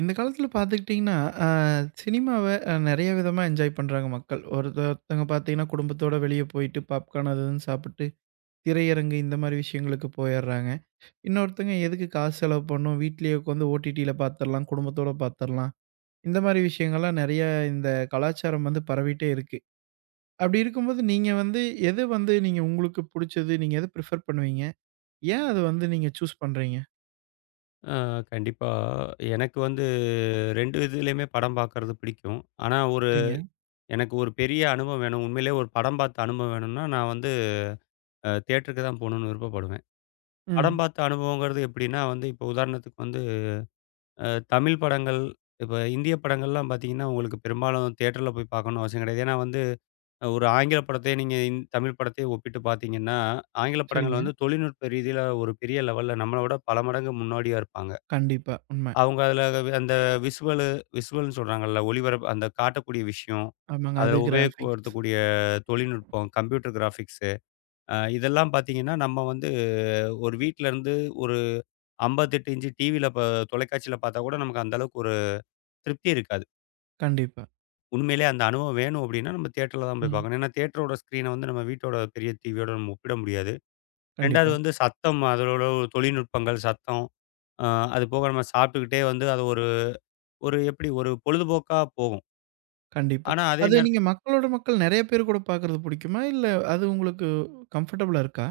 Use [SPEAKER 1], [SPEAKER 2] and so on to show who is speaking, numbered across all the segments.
[SPEAKER 1] இந்த காலத்துல பார்த்துக்கிட்டிங்கன்னா, அ சினிமாவ நெறைய விதமா என்ஜாய் பண்றாங்க மக்கள். ஒருத்த ஒருத்தவங்க பார்த்தீங்கன்னா, குடும்பத்தோட வெளிய போயிட்டு பாப்கார்ன் அது இதுன்னு சாப்பிட்டு, திரையரங்கு இந்த மாரி விஷயங்களுக்கு போயர்றாங்க. இன்னொருத்தங்க எதுக்கு காசு செலவு பண்ணணும், வீட்லயே உட்காந்து ஓடிடில பார்த்துரலாம், குடும்பத்தோட பார்த்துரலாம். இந்த மாரி விஷயங்கள்லாம் நெறைய இந்த கலாச்சாரம் வந்து பரவிட்டே இருக்கு. அப்படி இருக்கும்போது நீங்க வந்து எது வந்து நீங்க உங்களுக்கு புடிச்சது, நீங்க எத பிரிஃபர் பண்ணுவீங்க? ஏன் அத வந்து நீங்க சூஸ் பண்றீங்க?
[SPEAKER 2] ஆ கண்டிப்பா. எனக்கு வந்து 2 இதுலயுமே படம் பார்க்கறது பிடிக்கும். ஆனா,
[SPEAKER 1] சரிங்க.
[SPEAKER 2] எனக்கு ஒரு பெரிய அனுபவம் வேணும். உண்மையிலேயே ஒரு படம் பார்த்த அனுபவம் வேணும்னா, நான் வந்து தியேட்டருக்கு தான் போணும்னு விருப்பப்படுவேன். படம்
[SPEAKER 1] ம்.
[SPEAKER 2] பார்த்த அனுபவங்கிறது எப்படின்னா வந்து, இப்போ உதாரணத்துக்கு வந்து அ தமிழ் படங்கள், இப்ப இந்திய படங்கள்லாம் பார்த்தீங்கன்னா, உங்களுக்கு பெரும்பாலும் தியேட்டர்ல போய் பார்க்கணும்னு அவசியம் கிடையாது. ஏன்னா வந்து, ஒரு ஆங்கில படத்தையே நீங்க தமிழ் படத்தையும் ஒப்பிட்டு பார்த்தீங்கன்னா, ஆங்கில படங்கள்
[SPEAKER 1] சரிங்க.
[SPEAKER 2] வந்து தொழில்நுட்ப ரீதியில ஒரு பெரிய லெவல்ல நம்மள விட பல மடங்கு முன்னோடியா இருப்பாங்க.
[SPEAKER 1] கண்டிப்பா. உண்ம.
[SPEAKER 2] அவங்க அதில அந்த விசுவலு விசுவல்ன்னு சொல்றாங்கல்ல. ஒளிபரப்பு அந்த காட்டக்கூடிய விஷயம்,
[SPEAKER 1] ஆமாங்க.
[SPEAKER 2] அதில
[SPEAKER 1] அது கிராஃபிக்ஸ்.
[SPEAKER 2] உபயோகப்படுத்தக்கூடிய தொழில்நுட்பம், கம்ப்யூட்டர் கிராஃபிக்ஸு இதெல்லாம் பார்த்தீங்கன்னா, நம்ம வந்து ஒரு வீட்லருந்து ஒரு 58 இன்ச்சு டிவியில தொலைக்காட்சியில பார்த்தா கூட நமக்கு அந்த அளவுக்கு ஒரு திருப்தி இருக்காது.
[SPEAKER 1] கண்டிப்பா.
[SPEAKER 2] உண்மையிலேயே அந்த அனுபவம் வேணும் அப்டின்னா, நம்ம தியேட்டர்ல தான் போய்
[SPEAKER 1] ம்.
[SPEAKER 2] பார்க்கணும். ஏன்னா, தியேட்டரோட ஸ்க்ரீன வந்து நம்ம வீட்டோட பெரிய டிவியோட நம்ம ஒப்பிட முடியாது. 2வது
[SPEAKER 1] கண்டிப்பா,
[SPEAKER 2] வந்து சத்தம் அதோட ஒரு தொழில்நுட்பங்கள், சத்தம் அ அது போக நம்ம சாப்பிட்டுக்கிட்டே வந்து அது ஒரு ஒரு எப்டி ஒரு பொழுதுபோக்கா போகும்.
[SPEAKER 1] கண்டிப்பா.
[SPEAKER 2] ஆனா, அதே
[SPEAKER 1] அது நீங்க
[SPEAKER 2] நேரத்தில
[SPEAKER 1] மக்கள் நெறைய பேர் கூட பார்க்குறது புடிக்குமா? இல்ல அது உங்களுக்கு கம்ஃபர்டபுளா இருக்கா?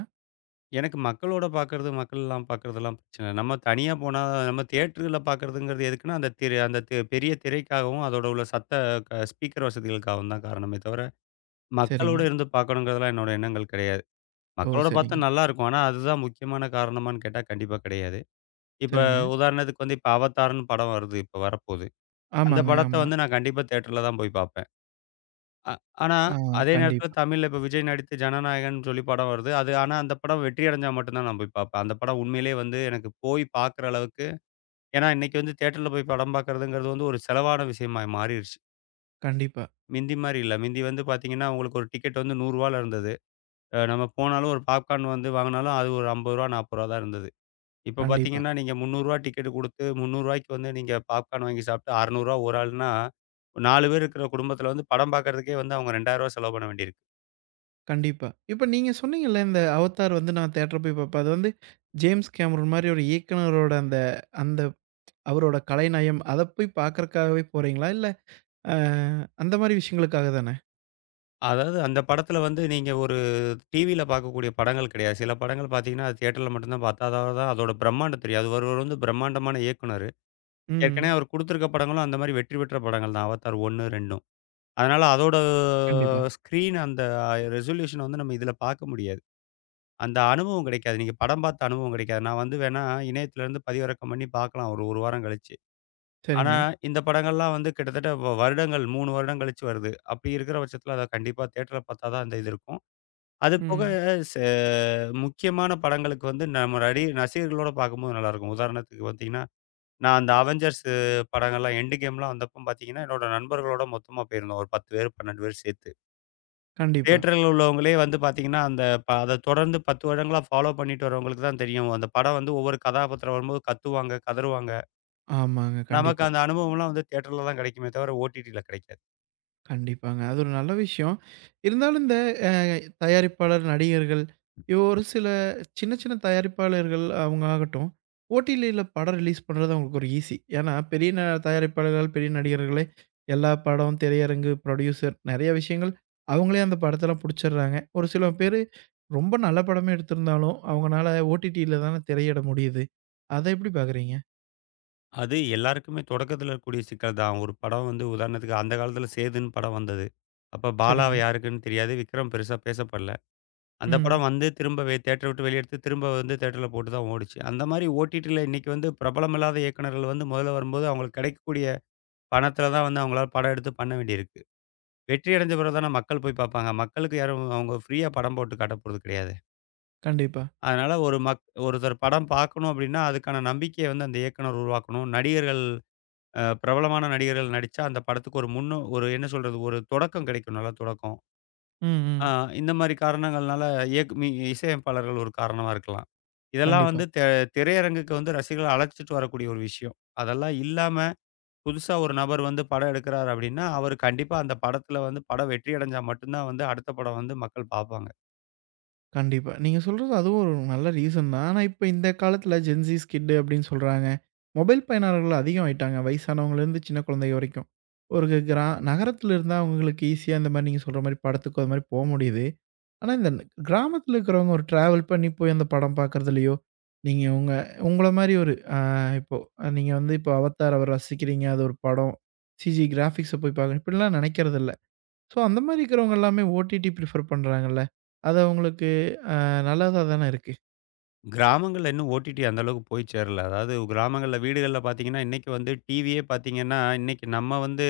[SPEAKER 2] எனக்கு மக்களோட பார்க்கறது, மக்கள்லாம் பார்க்கறதெல்லாம் பிரச்சனை இல்ல. நம்ம தனியா போனா நம்ம தியேட்டர்ல பார்க்கறதுங்கிறது எதுக்குன்னா, அந்த திரை அந்த பெரிய திரைக்காகவும், அதோட உள்ள சத்த ஸ்பீக்கர் வசதிகளுக்காகவும் தான் காரணமே தவிர,
[SPEAKER 1] சரிங்க.
[SPEAKER 2] மக்களோட இருந்து பார்க்கணுங்கிறதெல்லாம் என்னோட எண்ணங்கள் கிடையாது.
[SPEAKER 1] ஓ!
[SPEAKER 2] மக்களோட பார்த்தா
[SPEAKER 1] சரிங்க,
[SPEAKER 2] நல்லாருக்கும். ஆனா அதுதான் முக்கியமான காரணமான்னு கேட்டா கண்டிப்பா கிடையாது. இப்ப
[SPEAKER 1] சரிங்க.
[SPEAKER 2] உதாரணத்துக்கு வந்து இப்ப அவதார்ன்னு படம் வருது. இப்ப வரப்போது. அந்த
[SPEAKER 1] ஆமாங்க,
[SPEAKER 2] படத்த
[SPEAKER 1] ஆமா.
[SPEAKER 2] வந்து நான் கண்டிப்பா தியேட்டர்ல தான் போய் பார்ப்பேன். அ ஆனா,
[SPEAKER 1] ஆ
[SPEAKER 2] அதே நேரத்தில
[SPEAKER 1] கண்டிப்பா,
[SPEAKER 2] தமிழ்ல இப்ப விஜய் நடித்து ஜனநாயகன்னு சொல்லி படம் வருது. அது ஆனா அந்த படம் வெற்றி அடைஞ்சா மட்டும் தான் நான் போய் பார்ப்பேன். அந்த படம் உண்மையிலேயே வந்து எனக்கு போய் பார்க்குற அளவுக்கு ஏன்னா இன்னைக்கு வந்து தியேட்டர்ல போய் படம் பார்க்குறதுங்கிறது வந்து ஒரு செலவான விஷயமா மாறிருச்சு.
[SPEAKER 1] கண்டிப்பா,
[SPEAKER 2] மிந்தி மாரி இல்ல. மிந்தி வந்து பார்த்தீங்கன்னா, உங்களுக்கு ஒரு டிக்கெட் வந்து ரூ. 100ல இருந்தது. நம்ம போனாலும் ஒரு பாப்கார்ன் வந்து வாங்குனாலும் அது ஒரு ரூ. 50 ரூ. 40 தான் இருந்தது. இப்ப
[SPEAKER 1] கண்டிப்பா,
[SPEAKER 2] பார்த்தீங்கன்னா, நீங்க ரூ. 300 டிக்கெட் குடுத்து ரூ. 300க்கு வந்து நீங்க பாப்கார்ன் வாங்கி சாப்பிட்டு ரூ. 600 ஒரு ஆள்னா, 4 பேர் இருக்கிற குடும்பத்தில வந்து படம் பார்க்கறதுக்கே வந்து அவங்க ரூ. 2000 செலவு பண்ண வேண்டியிருக்கு.
[SPEAKER 1] கண்டிப்பா. இப்ப நீங்க சொன்னீங்கல்ல, இந்த அவதார் வந்து நான் தியேட்டர் போய் பார்ப்பேன். அது வந்து ஜேம்ஸ் கேமரூன் மாரி ஒரு இயக்குனரோட அந்த அந்த அவரோட கலைநயம் அத போய் பார்க்கறக்காகவே போறீங்களா? இல்ல அ அந்த மாரி விஷயங்களுக்காக தானே?
[SPEAKER 2] அதாவது அந்த படத்துல வந்து நீங்க ஒரு டிவியில பார்க்கக்கூடிய படங்கள் கிடையாது. சில படங்கள் பார்த்தீங்கன்னா, அது தியேட்டர்ல மட்டும் தான் பார்த்தா தான் தான் அதோட பிரம்மாண்டம் தெரியும். அது ஒருவர் வந்து பிரம்மாண்டமான இயக்குனரு. ஏற்கனவே
[SPEAKER 1] ம்.
[SPEAKER 2] அவர் குடுத்திருக்க படங்களும் அந்த மாரி வெற்றி பெற்ற படங்கள் தான். அவதார் 1, 2ம். அதனால அதோட
[SPEAKER 1] கண்டிப்பா.
[SPEAKER 2] ஸ்க்ரீன் அந்த ரெசல்யூஷன் வந்து நம்ம இதில பார்க்க முடியாது. அந்த அனுபவம் கிடைக்காது. நீங்க படம் பார்த்த அனுபவம் கிடைக்காது. நான் வந்து வேணா இணையத்திலருந்து பதிவிறக்கம் பண்ணி பார்க்கலாம் ஒரு 1 வாரம் கழிச்சு. ஆனா,
[SPEAKER 1] சரிங்க.
[SPEAKER 2] இந்த படங்கள்லாம் வந்து கிட்டத்தட்ட வருடங்கள் 3 வருடம் கழிச்சு வருது. அப்படி இருக்கிற பட்சத்தில அத கண்டிப்பா தியேட்டர்ல பார்த்தா தான் அந்த இது இருக்கும். அது போக
[SPEAKER 1] ம்.
[SPEAKER 2] செ முக்கியமான படங்களுக்கு வந்து நம்ம ரசிகர்களோட பார்க்கும்போது நல்லாயிருக்கும். உதாரணத்துக்கு பார்த்தீங்கன்னா, நான் அந்த அவெஞ்சர்ஸ் படங்கள்லாம் எண்டு கேம்லாம் வந்தப்ப பார்த்தீங்கன்னா, என்னோட நண்பர்களோட மொத்தமா போயிருந்தோம். ஒரு 10 பேர் 12 பேர் சேர்த்து.
[SPEAKER 1] கண்டிப்பா.
[SPEAKER 2] தியேட்டர்ல உள்ளவங்களே வந்து பார்த்தீங்கன்னா, அந்த அத தொடர்ந்து 10 வருடங்களா ஃபாலோ பண்ணிட்டு வரவங்களுக்கு தான் தெரியும். அந்த படம் வந்து ஒவ்வொரு கதாபாத்திரம் வரும்போது கத்துவாங்க, கதறுவாங்க.
[SPEAKER 1] ஆமாங்க.
[SPEAKER 2] நமக்கு
[SPEAKER 1] கண்டிப்பா,
[SPEAKER 2] அந்த அனுபவம்லாம் வந்து தியேட்டர்ல தான் கிடைக்குமே தவிர, ஓடிடில கிடைக்காது.
[SPEAKER 1] கண்டிப்பாங்க. அது ஒரு நல்ல விஷயம். இருந்தாலும் இந்த அ தயாரிப்பாளர், நடிகர்கள் இவ ஒரு சில சின்ன சின்ன தயாரிப்பாளர்கள் அவங்க ஆகட்டும், ஓடிடில படம் ரிலீஸ் பண்றது அவங்களுக்கு ஒரு ஈஸி. ஏன்னா பெரிய தயாரிப்பாளர்கள், பெரிய நடிகர்களே எல்லா படம், திரையரங்கு, புரொடியூசர் நெறைய விஷயங்கள் அவங்களே அந்த படத்தெல்லாம் புடிச்சிடுறாங்க. ஒரு சில பேரு ரொம்ப நல்ல படமே எடுத்திருந்தாலும், அவங்கனால ஓடிடில தானே திரையிட முடியுது. அத எப்படி பார்க்குறீங்க?
[SPEAKER 2] அது எல்லாருக்குமே தொடக்கத்துல இருக்கக்கூடிய சிக்கல் தான். ஒரு படம் வந்து உதாரணத்துக்கு அந்த காலத்துல சேதுன்னு படம் வந்தது. அப்ப பாலாவ
[SPEAKER 1] சரிங்க.
[SPEAKER 2] யாருக்குன்னு தெரியாது. விக்ரம் பெருசா பேசப்படல. அந்த படம்
[SPEAKER 1] ம்.
[SPEAKER 2] வந்து திரும்ப தியேட்டர விட்டு வெளிய எடுத்து, திரும்ப வந்து தியேட்டர்ல போட்டு தான் ஓடுச்சு. அந்த மாரி ஓடிடில இன்னைக்கு வந்து பிரபலமில்லாத இயக்குனர்கள் வந்து முதல்ல வரும்போது, அவங்களுக்கு கிடைக்கக்கூடிய பணத்துல தான் வந்து அவங்களால படம் எடுத்து பண்ண வேண்டியிருக்கு. வெற்றி அடைஞ்ச பிறகு தான மக்கள் போய் பார்ப்பாங்க. மக்களுக்கு யாரும் அவங்க ஃப்ரீயா படம் போட்டு காட்டப் போறது கிடையாது.
[SPEAKER 1] கண்டிப்பா.
[SPEAKER 2] அதனால ஒரு ஒருத்தர் படம் பார்க்கணும் அப்படின்னா, அதுக்கான நம்பிக்கைய வந்து அந்த இயக்குனர் உருவாக்கணும். நடிகர்கள் பிரபலமான நடிகர்கள் நடிச்சா, அந்த படத்துக்கு ஒரு முன்னு ஒரு என்ன சொல்றது? ஒரு தொடக்கம் கிடைக்கும். நல்ல தொடக்கம்.
[SPEAKER 1] ம்,
[SPEAKER 2] அ
[SPEAKER 1] ம்.
[SPEAKER 2] இந்த மாரி காரணங்கள்னால இயக்கு மி இசையமைப்பாளர்கள் ஒரு காரணமா இருக்கலாம். இதெல்லாம்
[SPEAKER 1] கண்டிப்பா.
[SPEAKER 2] வந்து திரையரங்குக்கு வந்து ரசிகர்கள அழைச்சிட்டு வரக்கூடிய ஒரு விஷயம். அதெல்லாம் இல்லாம, புதுசா ஒரு நபர் வந்து படம் எடுக்கிறார் அப்படின்னா, அவர் கண்டிப்பா அந்த படத்துல வந்து படம் வெற்றி அடைஞ்சா மட்டும் தான் வந்து அடுத்த படம் வந்து மக்கள் பார்ப்பாங்க.
[SPEAKER 1] கண்டிப்பா. நீங்க சொல்றது அதுவும் ஒரு நல்ல ரீசன் தான். ஆனா, இப்ப இந்த காலத்துல ஜென்ஸீஸ் கிட் அப்டின்னு சொல்றாங்க. மொபைல் பயனர்கள் அதிகம் ஆயிட்டாங்க. வயசானவங்கலேருந்து சின்ன குழந்தை வரைக்கும். ஒரு நகரத்துல இருந்தா அவங்களுக்கு ஈஸியா இந்த மாரி நீங்க சொல்ற மாரி படத்துக்கோ அது மாரி போ முடியுது. ஆனா, இந்த கிராமத்துல இருக்கிறவங்க ஒரு டிராவல் பண்ணி போய் அந்த படம் பார்க்குறதுலயோ, நீங்க உங்கள மாரி ஒரு இப்போ நீங்க வந்து இப்போ அவத்தார் அவர ரசிக்கிறீங்க. அது ஒரு படம். சிஜி கிராபிக்ஸ போய் பார்க்கணும். இப்படிலாம் நினைக்கிறதில்ல. ஸோ அந்த மாரி இருக்கிறவங்க எல்லாமே ஓடிடி பிரிஃபர் பண்றாங்கல்ல. அது அவங்களுக்கு நல்லதா தானே இருக்கு.
[SPEAKER 2] கிராமங்கள்ல இன்னும் ஓடிடி அந்த அளவுக்கு போய் சேரல. அதாவது கிராமங்கள்ல வீடுகள்ல பார்த்தீங்கன்னா, இன்னைக்கு வந்து டிவியே பார்த்தீங்கன்னா, இன்னைக்கு நம்ம வந்து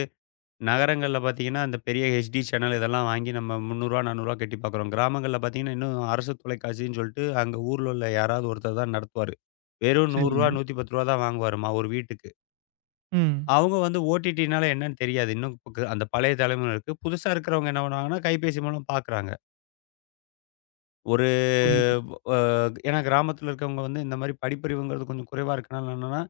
[SPEAKER 2] நகரங்கள்ல பார்த்தீங்கன்னா, அந்த பெரிய ஹெச்டி சேனல் இதெல்லாம் வாங்கி நம்ம ரூ. 300 400 கட்டி பார்க்குறோம். கிராமங்கள்ல பார்த்தீங்கன்னா, இன்னும் அரசு தொலைக்காட்சின்னு சொல்லிட்டு, அங்க ஊர்ல உள்ள யாராவது ஒருத்தர் தான் நடத்துவாரு. வெறும் ரூ. 100
[SPEAKER 1] சரிங்க.
[SPEAKER 2] 110 தான் வாங்குவாராமா ஒரு வீட்டுக்கு.
[SPEAKER 1] ம்.
[SPEAKER 2] அவங்க வந்து ஓடிடினால என்னன்னு தெரியாது. இன்னும் அந்த பழைய தலைமுறையினருக்கு. புதுசா இருக்கிறவங்க என்ன பண்ணுவாங்கன்னா, கைபேசி மூலம் பார்க்குறாங்க. ஒரு
[SPEAKER 1] புரியுது.
[SPEAKER 2] அ ஏன்னா கிராமத்துல இருக்கிறவங்க வந்து இந்த மாரி படிப்பறிவுங்கிறது கொஞ்சம் குறைவா இருக்கனால என்னன்னா,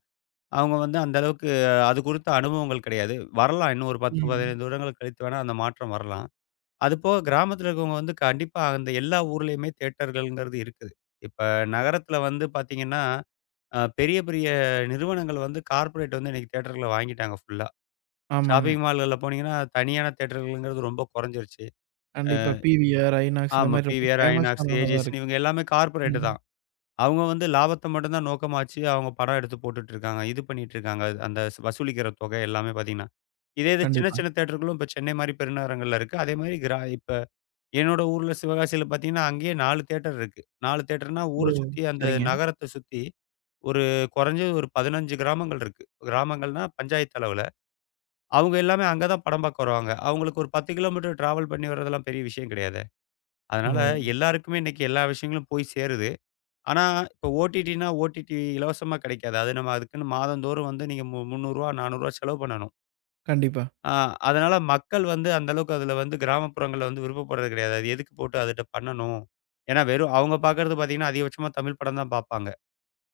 [SPEAKER 2] அவங்க வந்து அந்த அளவுக்கு அது குறித்த அனுபவங்கள் கிடையாது. வரலாம். இன்னும் ஒரு 10,
[SPEAKER 1] ம்.
[SPEAKER 2] 15 வருடங்கள் கழித்து வேணா அந்த மாற்றம் வரலாம். அது போக கிராமத்துல இருக்கவங்க வந்து கண்டிப்பா அந்த எல்லா ஊர்லயுமே தியேட்டர்கள்ங்கிறது இருக்குது. இப்ப நகரத்துல வந்து பார்த்தீங்கன்னா, பெரிய பெரிய நிறுவனங்கள் வந்து கார்ப்பரேட் வந்து இன்னைக்கு தியேட்டர்கள வாங்கிட்டாங்க ஃபுல்லா.
[SPEAKER 1] ஆமாங்க.
[SPEAKER 2] ஷாப்பிங் மால்கள்ல போனீங்கன்னா, தனியான தியேட்டர்கள்ங்கிறது ரொம்ப குறைஞ்சிருச்சு.
[SPEAKER 1] கண்டிப்பா. பிவிஆர், ஐநாக்ஸ் இந்த
[SPEAKER 2] ஆமா.
[SPEAKER 1] மாரி ரொம்ப
[SPEAKER 2] பிவிஆர்,
[SPEAKER 1] ஃபேமஸ்
[SPEAKER 2] ஐநாக்ஸ்,
[SPEAKER 1] ஆனவங்க தான்
[SPEAKER 2] ஏஜிஎஸ்ன்னு
[SPEAKER 1] இருக்கு.
[SPEAKER 2] இவங்க எல்லாமே கார்ப்பரேட்
[SPEAKER 1] ம்.
[SPEAKER 2] தான். அவங்க வந்து லாபத்த மட்டும் தான் நோக்கமா வச்சு அவங்க படம் எடுத்து போட்டுட்டு இருக்காங்க. இது பண்ணிட்டு இருக்காங்க. அது- அந்த வசூலிக்கிற தொகை எல்லாமே பார்த்தீங்கன்னா. இதே இது சின்ன
[SPEAKER 1] கண்டிப்பா.
[SPEAKER 2] சின்ன தியேட்டர்களும் இப்ப சென்னை மாரி பெருநகரங்கள்ல இருக்கு. அதே மாரி இப்ப என்னோட ஊர்ல சிவகாசியில பார்த்தீங்கன்னா, அங்கேயே 4 தியேட்டர் இருக்கு. 4 தியேட்டர்னா
[SPEAKER 1] ஓ!
[SPEAKER 2] ஊர சுத்தி அந்த
[SPEAKER 1] சரிங்க.
[SPEAKER 2] நகரத்த சுத்தி ஒரு குறைஞ்சது ஒரு 15 கிராமங்கள் இருக்கு. கிராமங்கள்னா பஞ்சாயத்து அளவுல. அவங்க எல்லாமே அங்க தான் படம் பார்க்க வருவாங்க. அவங்களுக்கு ஒரு 10 கிலோமீட்டர் டிராவல் பண்ணி வர்றதெல்லாம் பெரிய விஷயம் கிடையாதே.
[SPEAKER 1] ஓ!
[SPEAKER 2] அதனால எல்லாருக்குமே இன்னைக்கு எல்லா விஷயங்களும் போய் சேருது. ஆனா இப்போ ஓடிடினா, ஓடிடி இலவசமா கிடைக்காது. அது நம்ம அதுக்குன்னு மாதந்தோறும் வந்து நீங்க ரூ. 300 ரூ. 400 செலவு பண்ணணும்.
[SPEAKER 1] கண்டிப்பா,
[SPEAKER 2] ஆ அதனால மக்கள் வந்து அந்த அளவுக்கு அதில வந்து கிராமப்புறங்கள்ல வந்து விருப்பப்படுறது கிடையாது. அது எதுக்கு போட்டு அதுட்ட பண்ணணும்? ஏன்னா வெறும் அவங்க பார்க்கறது பார்த்தீங்கன்னா, அதிகபட்சமா தமிழ் படம் தான் பார்ப்பாங்க.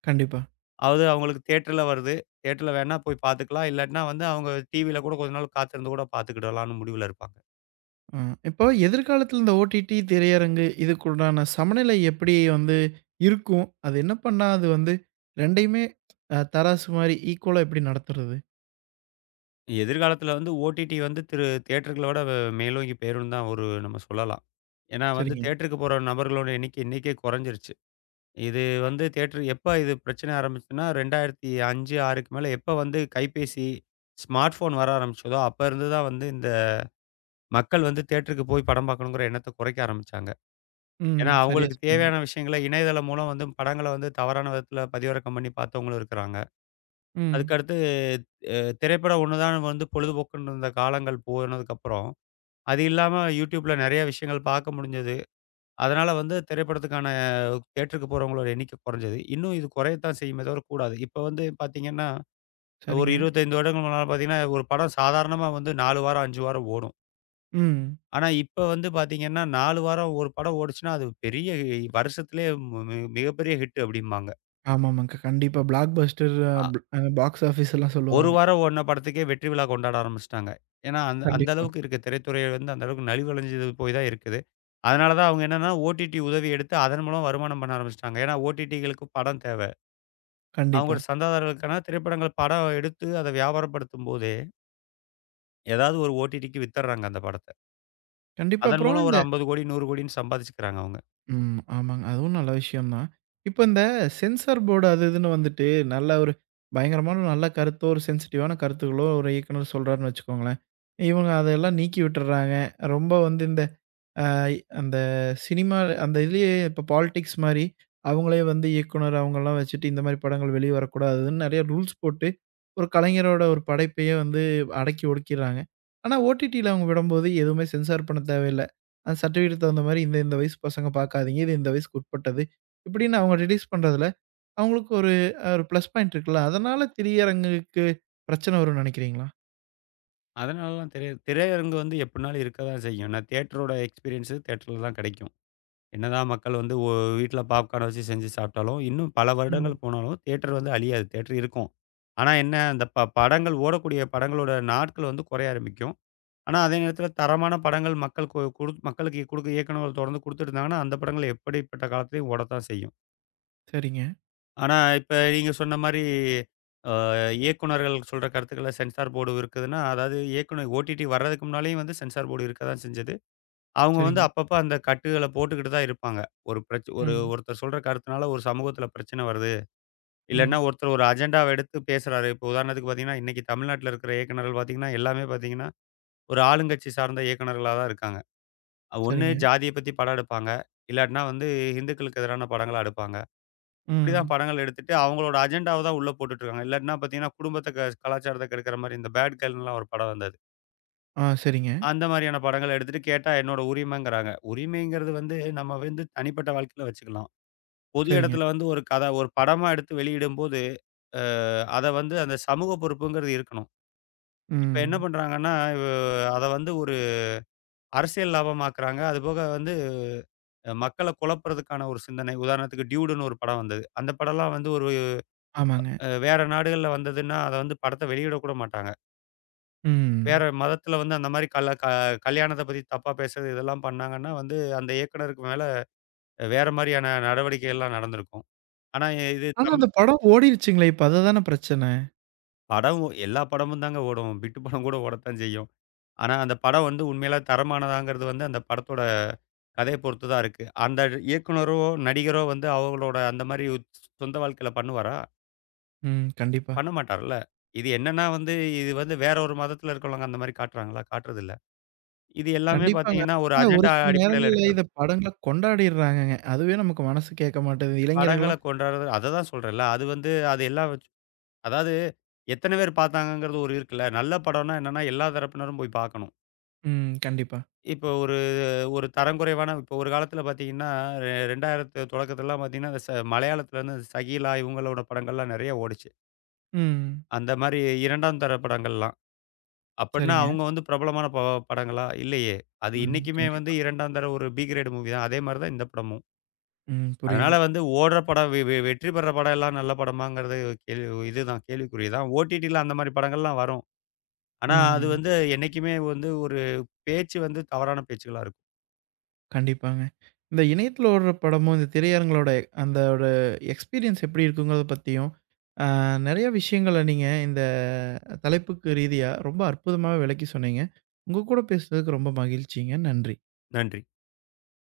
[SPEAKER 1] கண்டிப்பா.
[SPEAKER 2] அது அவங்களுக்கு தியேட்டர்ல வருது. தியேட்டர்ல வேணா போய் பார்த்துக்கலாம். இல்லாட்டினா வந்து அவங்க டிவியில கூட கொஞ்ச நாள் காத்திருந்து கூட பார்த்துக்கிடலாம்னு முடிவுல இருப்பாங்க.
[SPEAKER 1] அ இப்போ எதிர்காலத்துல இந்த ஓடிடி திரையரங்கு இதுக்குண்டான சமநிலை எப்படி வந்து இருக்கும்? அது என்ன பண்ணா அது வந்து 2யுமே தராசு மாரி ஈக்குவலா எப்படி நடத்துறது?
[SPEAKER 2] எதிர்காலத்தில வந்து ஓடிடி வந்து தியேட்டர்கள விட வே- மேலோங்கி போயிரும்னு தான் ஒரு நம்ம சொல்லலாம். ஏன்னா வந்து
[SPEAKER 1] சரிங்க.
[SPEAKER 2] தியேட்டருக்கு போற நபர்களோட எண்ணிக்கை இன்னைக்கே குறைஞ்சிருச்சு. இது வந்து தியேட்டர் எப்ப இது பிரச்சனை ஆரம்பிச்சுன்னா, 2005, 6க்கு மேல எப்ப வந்து கைபேசி, ஸ்மார்ட் ஃபோன் வர ஆரம்பிச்சதோ, அப்ப இருந்து தான் வந்து இந்த மக்கள் வந்து தியேட்டருக்கு போய் படம் பார்க்கணுங்கிற எண்ணத்த குறைக்க ஆரம்பிச்சாங்க.
[SPEAKER 1] ம்.
[SPEAKER 2] ஏன்னா,
[SPEAKER 1] சரியா
[SPEAKER 2] அவங்களுக்கு
[SPEAKER 1] சொன்னீங்க.
[SPEAKER 2] தேவையான விஷயங்கள இணையதளம் மூலம் வந்து படங்கள வந்து தவறான விதத்துல பதிவிறக்கம் பண்ணி பார்த்தவங்களும் இருக்கிறாங்க.
[SPEAKER 1] ம்.
[SPEAKER 2] அதுக்கடுத்து திரைப்படம் ஒண்ணு தான் வந்து பொழுதுபோக்குன்னு இருந்த காலங்கள் போனதுக்கப்புறம், அது இல்லாம YouTubeல நெறைய விஷயங்கள் பார்க்க முடிஞ்சது. அதனால வந்து திரைப்படத்துக்கான தியேட்டருக்கு போறவங்களோட எண்ணிக்கை குறைஞ்சது. இன்னும் இது குறையத்தான் செய்யுமே தவிர கூடாது. இப்ப வந்து பார்த்தீங்கன்னா, ஒரு
[SPEAKER 1] சரிங்க.
[SPEAKER 2] 25 வருடங்களுக்கு முன்னால பார்த்தீங்கன்னா, ஒரு படம் சாதாரணமா வந்து 4 வாரம், 5 வாரம் ஓடும்.
[SPEAKER 1] ம்.
[SPEAKER 2] ஆனா இப்ப வந்து பார்த்தீங்கன்னா, 4 வாரம் ஒரு படம் ஓடுச்சுன்னா, அது பெரிய வருஷத்திலேயே மி மி மிகப்பெரிய ஹிட் அப்படிம்பாங்க.
[SPEAKER 1] ஆமாமாங்க. கண்டிப்பா. பிளாக் பஸ்டர்
[SPEAKER 2] அ
[SPEAKER 1] பாக்ஸ் ஆஃபீஸ்லாம்
[SPEAKER 2] 1
[SPEAKER 1] சொல்லுவாங்க.
[SPEAKER 2] வாரம் ஓடுன படத்துக்கே வெற்றி விழா கொண்டாட ஆரம்பிச்சுட்டாங்க. ஏன்னா, அந்த அந்த
[SPEAKER 1] கண்டிப்பா,
[SPEAKER 2] அளவுக்கு இருக்கு. திரைத்துறை வந்து அந்த அளவுக்கு நலிவடைஞ்சு போய் தான் இருக்குது. அதனால தான் அவங்க என்னன்னா, ஓடிடி உதவி எடுத்து அதன் மூலம் வருமானம் பண்ண ஆரம்பிச்சுட்டாங்க. ஏன்னா, ஓடிடிகளுக்கு படம் தேவ.
[SPEAKER 1] கண்டிப்பா.
[SPEAKER 2] அவங்களோட சந்தாதாரர்களுக்கான திரைப்படங்கள் படம் எடுத்து அத வியாபாரப்படுத்தும் போதே, ஏதாவது ஒரு ஓடிடிக்கு வித்துர்றாங்க அந்த படத்த.
[SPEAKER 1] கண்டிப்பா.
[SPEAKER 2] அதன்
[SPEAKER 1] அப்புறம்
[SPEAKER 2] மூலம் ஒரு
[SPEAKER 1] இந்த
[SPEAKER 2] 50,00,00,000, 100,00,00,000ன்னு சம்பாதிச்சுக்கிறாங்க அவங்க.
[SPEAKER 1] ம். ஆமாங்க. அதுவும் நல்ல விஷயம் தான். இப்ப இந்த சென்சார் போர்டு அது இதுன்னு வந்துட்டு, நல்ல ஒரு பயங்கரமான நல்ல கருத்தோ, ஒரு சென்சிட்டிவான கருத்துக்களோ ஒரு இயக்குனர் சொல்றாருன்னு வச்சுக்கோங்களேன். இவங்க அதெல்லாம் நீக்கி விட்டுர்றாங்க. ரொம்ப வந்து இந்த அ அந்த சினிமா அந்த இதுலயே இப்ப பாலிடிக்ஸ் மாரி, அவங்களே வந்து இயக்குனர் அவங்கலாம் வச்சுட்டு இந்த மாரி படங்கள் வெளிய வரக்கூடாதுன்னு நெறைய ரூல்ஸ் போட்டு, ஒரு கலைஞரோட ஒரு படைப்பையே வந்து அடக்கி ஒடுக்கிர்றாங்க. ஆனா, ஓடிடில அவங்க விடம்போது எதுவுமே சென்சார் பண்ண தேவையில்ல. அந்த சர்டிஃபிகேட்டுக்கு தகுந்த மாரி இந்த இந்த வயசு பசங்க பார்க்காதீங்க. இது இந்த வயசுக்கு உட்பட்டது. இப்படின்னு அவங்க ரிலீஸ் பண்றதுல, அவங்களுக்கு ஒரு ஒரு பிளஸ் பாயிண்ட் இருக்குல்ல. அதனால திரையரங்குக்கு பிரச்சனை வரும்னு நெனைக்கிறீங்களா?
[SPEAKER 2] அதனால தான் திரையரங்கு வந்து எப்படினாலும் இருக்க தான் செய்யும். ஏன்னா தியேட்டரோட எக்ஸ்பீரியன்ஸ் தியேட்டர்ல தான் கிடைக்கும். என்னதான் மக்கள் வந்து வீட்ல பாப்கார்ன வச்சு செஞ்சு சாப்பிட்டாலும், இன்னும் பல
[SPEAKER 1] ம்.
[SPEAKER 2] வருடங்கள் போனாலும் தியேட்டர் வந்து அழியாது. தியேட்டர் இருக்கும். ஆனா என்ன அந்த படங்கள் ஓடக்கூடிய படங்களோட நாட்கள் வந்து குறைய ஆரம்பிக்கும். ஆனா, அதே நேரத்தில தரமான படங்கள் மக்கள் கு குடு மக்களுக்கு குடுக்க இயக்குனர்கள் தொடர்ந்து குடுத்துட்டு இருந்தாங்கன்னா, அந்த படங்கள் எப்படிப்பட்ட காலத்திலயும் ஓடத்தான் செய்யும்.
[SPEAKER 1] சரிங்க,
[SPEAKER 2] ஆனா, இப்ப நீங்க சொன்ன மாரி அ இயக்குனர்கள் சொல்ற கருத்துக்கள சென்சார் போர்டு இருக்குதுன்னா, அதாவது இயக்குனர் ஓடிடி வர்றதுக்கு முன்னாலேயும் வந்து சென்சார் போர்டு இருக்க தான் செஞ்சது. அவங்க வந்து
[SPEAKER 1] சரிங்க.
[SPEAKER 2] அப்பப்ப அந்த கட்டுகள போட்டுக்கிட்டு தான் இருப்பாங்க. ஒரு பிரச் ஒரு
[SPEAKER 1] ம்,
[SPEAKER 2] ஒருத்தர் சொல்ற கருத்துனால ஒரு சமூகத்தில பிரச்சனை வருது. இல்லன்னா
[SPEAKER 1] ம்.
[SPEAKER 2] ஒருத்தர் ஒரு அஜெண்டாவ எடுத்து பேசுறாரு. இப்போ உதாரணத்துக்கு பார்த்தீங்கன்னா, இன்னைக்கு தமிழ்நாட்டில இருக்கிற இயக்குனர்கள் பார்த்தீங்கன்னா, எல்லாமே பார்த்தீங்கன்னா, ஒரு ஆளுங்கட்சி சார்ந்த இயக்குனர்களா தான் இருக்காங்க. ஒண்ணு
[SPEAKER 1] சரிங்க.
[SPEAKER 2] ஜாதிய பத்தி படம் எடுப்பாங்க. இல்லாட்டினா வந்து இந்துக்களுக்கு எதிரான படங்கள எடுப்பாங்க. இப்படிதான்
[SPEAKER 1] ம்.
[SPEAKER 2] படங்கள் எடுத்துட்டு அவங்களோட அஜெண்டாவ தான் உள்ள போட்டுட்டு இருக்காங்க. இல்லாட்டினா பார்த்தீங்கன்னா, குடும்பத்த கலாச்சாரத்த கெடுக்கிற மாரி இந்த பேட் கேர்ள்ன்லாம் ஒரு படம் வந்தது.
[SPEAKER 1] ஆ சரிங்க,
[SPEAKER 2] அந்த மாரியான படங்கள எடுத்துட்டு கேட்டா என்னோட உரிமைங்கிறாங்க. உரிமைங்கிறது வந்து நம்ம வந்து தனிப்பட்ட வாழ்க்கையில வச்சுக்கலாம். பொது
[SPEAKER 1] சரிங்க.
[SPEAKER 2] இடத்துல வந்து ஒரு கதை ஒரு படமா எடுத்து வெளியிடும்போது, அ அத வந்து அந்த சமூக பொறுப்புங்கிறது இருக்கணும். இப்ப என்ன
[SPEAKER 1] ம்.
[SPEAKER 2] பண்றாங்கன்னா, அ அத வந்து ஒரு அரசியல் லாபமாக்குறாங்க. அதுபோக வந்து மக்கள குழப்புறதுக்கான ஒரு சிந்தனை. உதாரணத்துக்கு டியூடுன்னு ஒரு படம் வந்தது. அந்த படம்லாம் வந்து ஒரு
[SPEAKER 1] ஆமாங்க.
[SPEAKER 2] வேற நாடுகள்ல வந்ததுன்னா, அத வந்து படத்த வெளியிடக்கூட மாட்டாங்க. வேற
[SPEAKER 1] ம்.
[SPEAKER 2] மதத்தில வந்து அந்த மாரி கல க கல்யாணத்த பத்தி தப்பா பேசுறது இதெல்லாம் பண்ணாங்கன்னா வந்து, அந்த இயக்குனருக்கு மேல வேற மாரியான நடவடிக்கைகள்லாம் நடந்திருக்கும். ஆனா இது
[SPEAKER 1] ஆனா
[SPEAKER 2] தமிழ்
[SPEAKER 1] அந்த படம் ஓடிருச்சுங்களே! இப்ப அதுதான பிரச்சன.
[SPEAKER 2] படம் எல்லா படமும் தாங்க ஓடும். பிட்டு படம் கூட ஓடத்தான் செய்யும். ஆனா அந்த படம் வந்து உண்மையிலே தரமானதாங்கிறது வந்து அந்த படத்தோட கதைய பொறுத்து தான் இருக்கு. அந்த இயக்குனரோ, நடிகரோ வந்து அவங்களோட அந்த மாரி சொந்த வாழ்க்கையில பண்ணுவாரா?
[SPEAKER 1] ம். கண்டிப்பா.
[SPEAKER 2] பண்ண மாட்டார்ல. இது என்னன்னா வந்து, இது வந்து வேற ஒரு மதத்தில இருக்கிறவங்க அந்த மாரி காட்டுறாங்களா? காட்டுறதில்ல. இது எல்லாமே
[SPEAKER 1] கண்டிப்பாங்க.
[SPEAKER 2] பார்த்தீங்கன்னா, ஒரு
[SPEAKER 1] ஆனா ஒரு
[SPEAKER 2] அஜெண்டா
[SPEAKER 1] சில
[SPEAKER 2] அடிப்படையில
[SPEAKER 1] நேரங்கள்ல
[SPEAKER 2] எடுக்கிறது.
[SPEAKER 1] இந்த படங்கள கொண்டாடிர்றாங்கங்க. அதுவே நமக்கு மனசு கேட்க மாட்டேங்குது.
[SPEAKER 2] படங்கள
[SPEAKER 1] இளைஞர்கள்லாம்
[SPEAKER 2] கொண்டாடுறது அததான் சொல்றேன்ல. அது வந்து அது எல்லாம் வச்சு அதாவது எத்தன பேர் பார்த்தாங்கங்கிறது ஒரு இருக்குல்ல. நல்ல படம்னா என்னன்னா, எல்லா தரப்பினரும் போய் பார்க்கணும்.
[SPEAKER 1] ம். கண்டிப்பா.
[SPEAKER 2] இப்போ ஒரு ஒரு தரம் குறைவான இப்போ ஒரு காலத்தில பார்த்தீங்கன்னா, 2000 தொடக்கத்திலலாம் பார்த்தீங்கன்னா, அந்த மலையாளத்தில இருந்து சகிலா இவங்களோட படங்கள்லாம் நெறைய ஓடுச்சு.
[SPEAKER 1] ம்.
[SPEAKER 2] அந்த மாரி 2ஆம் தர படங்கள்லாம். அப்பட்னா,
[SPEAKER 1] சரிங்க.
[SPEAKER 2] அவங்க வந்து பிரபலமான படங்களா? இல்லையே! அது
[SPEAKER 1] ம்.
[SPEAKER 2] இன்னைக்குமே வந்து
[SPEAKER 1] கண்டிப்பா.
[SPEAKER 2] 2ஆம் தர ஒரு கிரேட் மூவி தான். அதே மாரி தான் இந்த படமும்.
[SPEAKER 1] ம்.
[SPEAKER 2] அதனால
[SPEAKER 1] புரியுது.
[SPEAKER 2] வந்து ஓடுற படம் வெ வெ வெற்றி பெற படம் எல்லாம் நல்ல படமாங்கிறது கேள்வி இதுதான் கேள்விக்குறி தான். ஓடிடில அந்த மாரி படங்கள்லாம் வரும். ஆனா, அது
[SPEAKER 1] ம்.
[SPEAKER 2] வந்து என்னைக்குமே வந்து ஒரு பேச்சு வந்து தவறான பேச்சுகளா இருக்கும்.
[SPEAKER 1] கண்டிப்பாங்க. இந்த இணையத்துல ஓடுற படமும், இந்த திரையரங்களோட அந்தோட எக்ஸ்பீரியன்ஸ் எப்படி இருக்குங்கிறத பத்தியும், அ நெறைய விஷயங்கள நீங்க இந்த தலைப்புக்கு ரீதியா ரொம்ப அற்புதமாவே விளக்கி சொன்னீங்க. உங்க கூட பேசுனதுக்கு ரொம்ப மகிழ்ச்சிங்க. நன்றி.
[SPEAKER 2] நன்றி.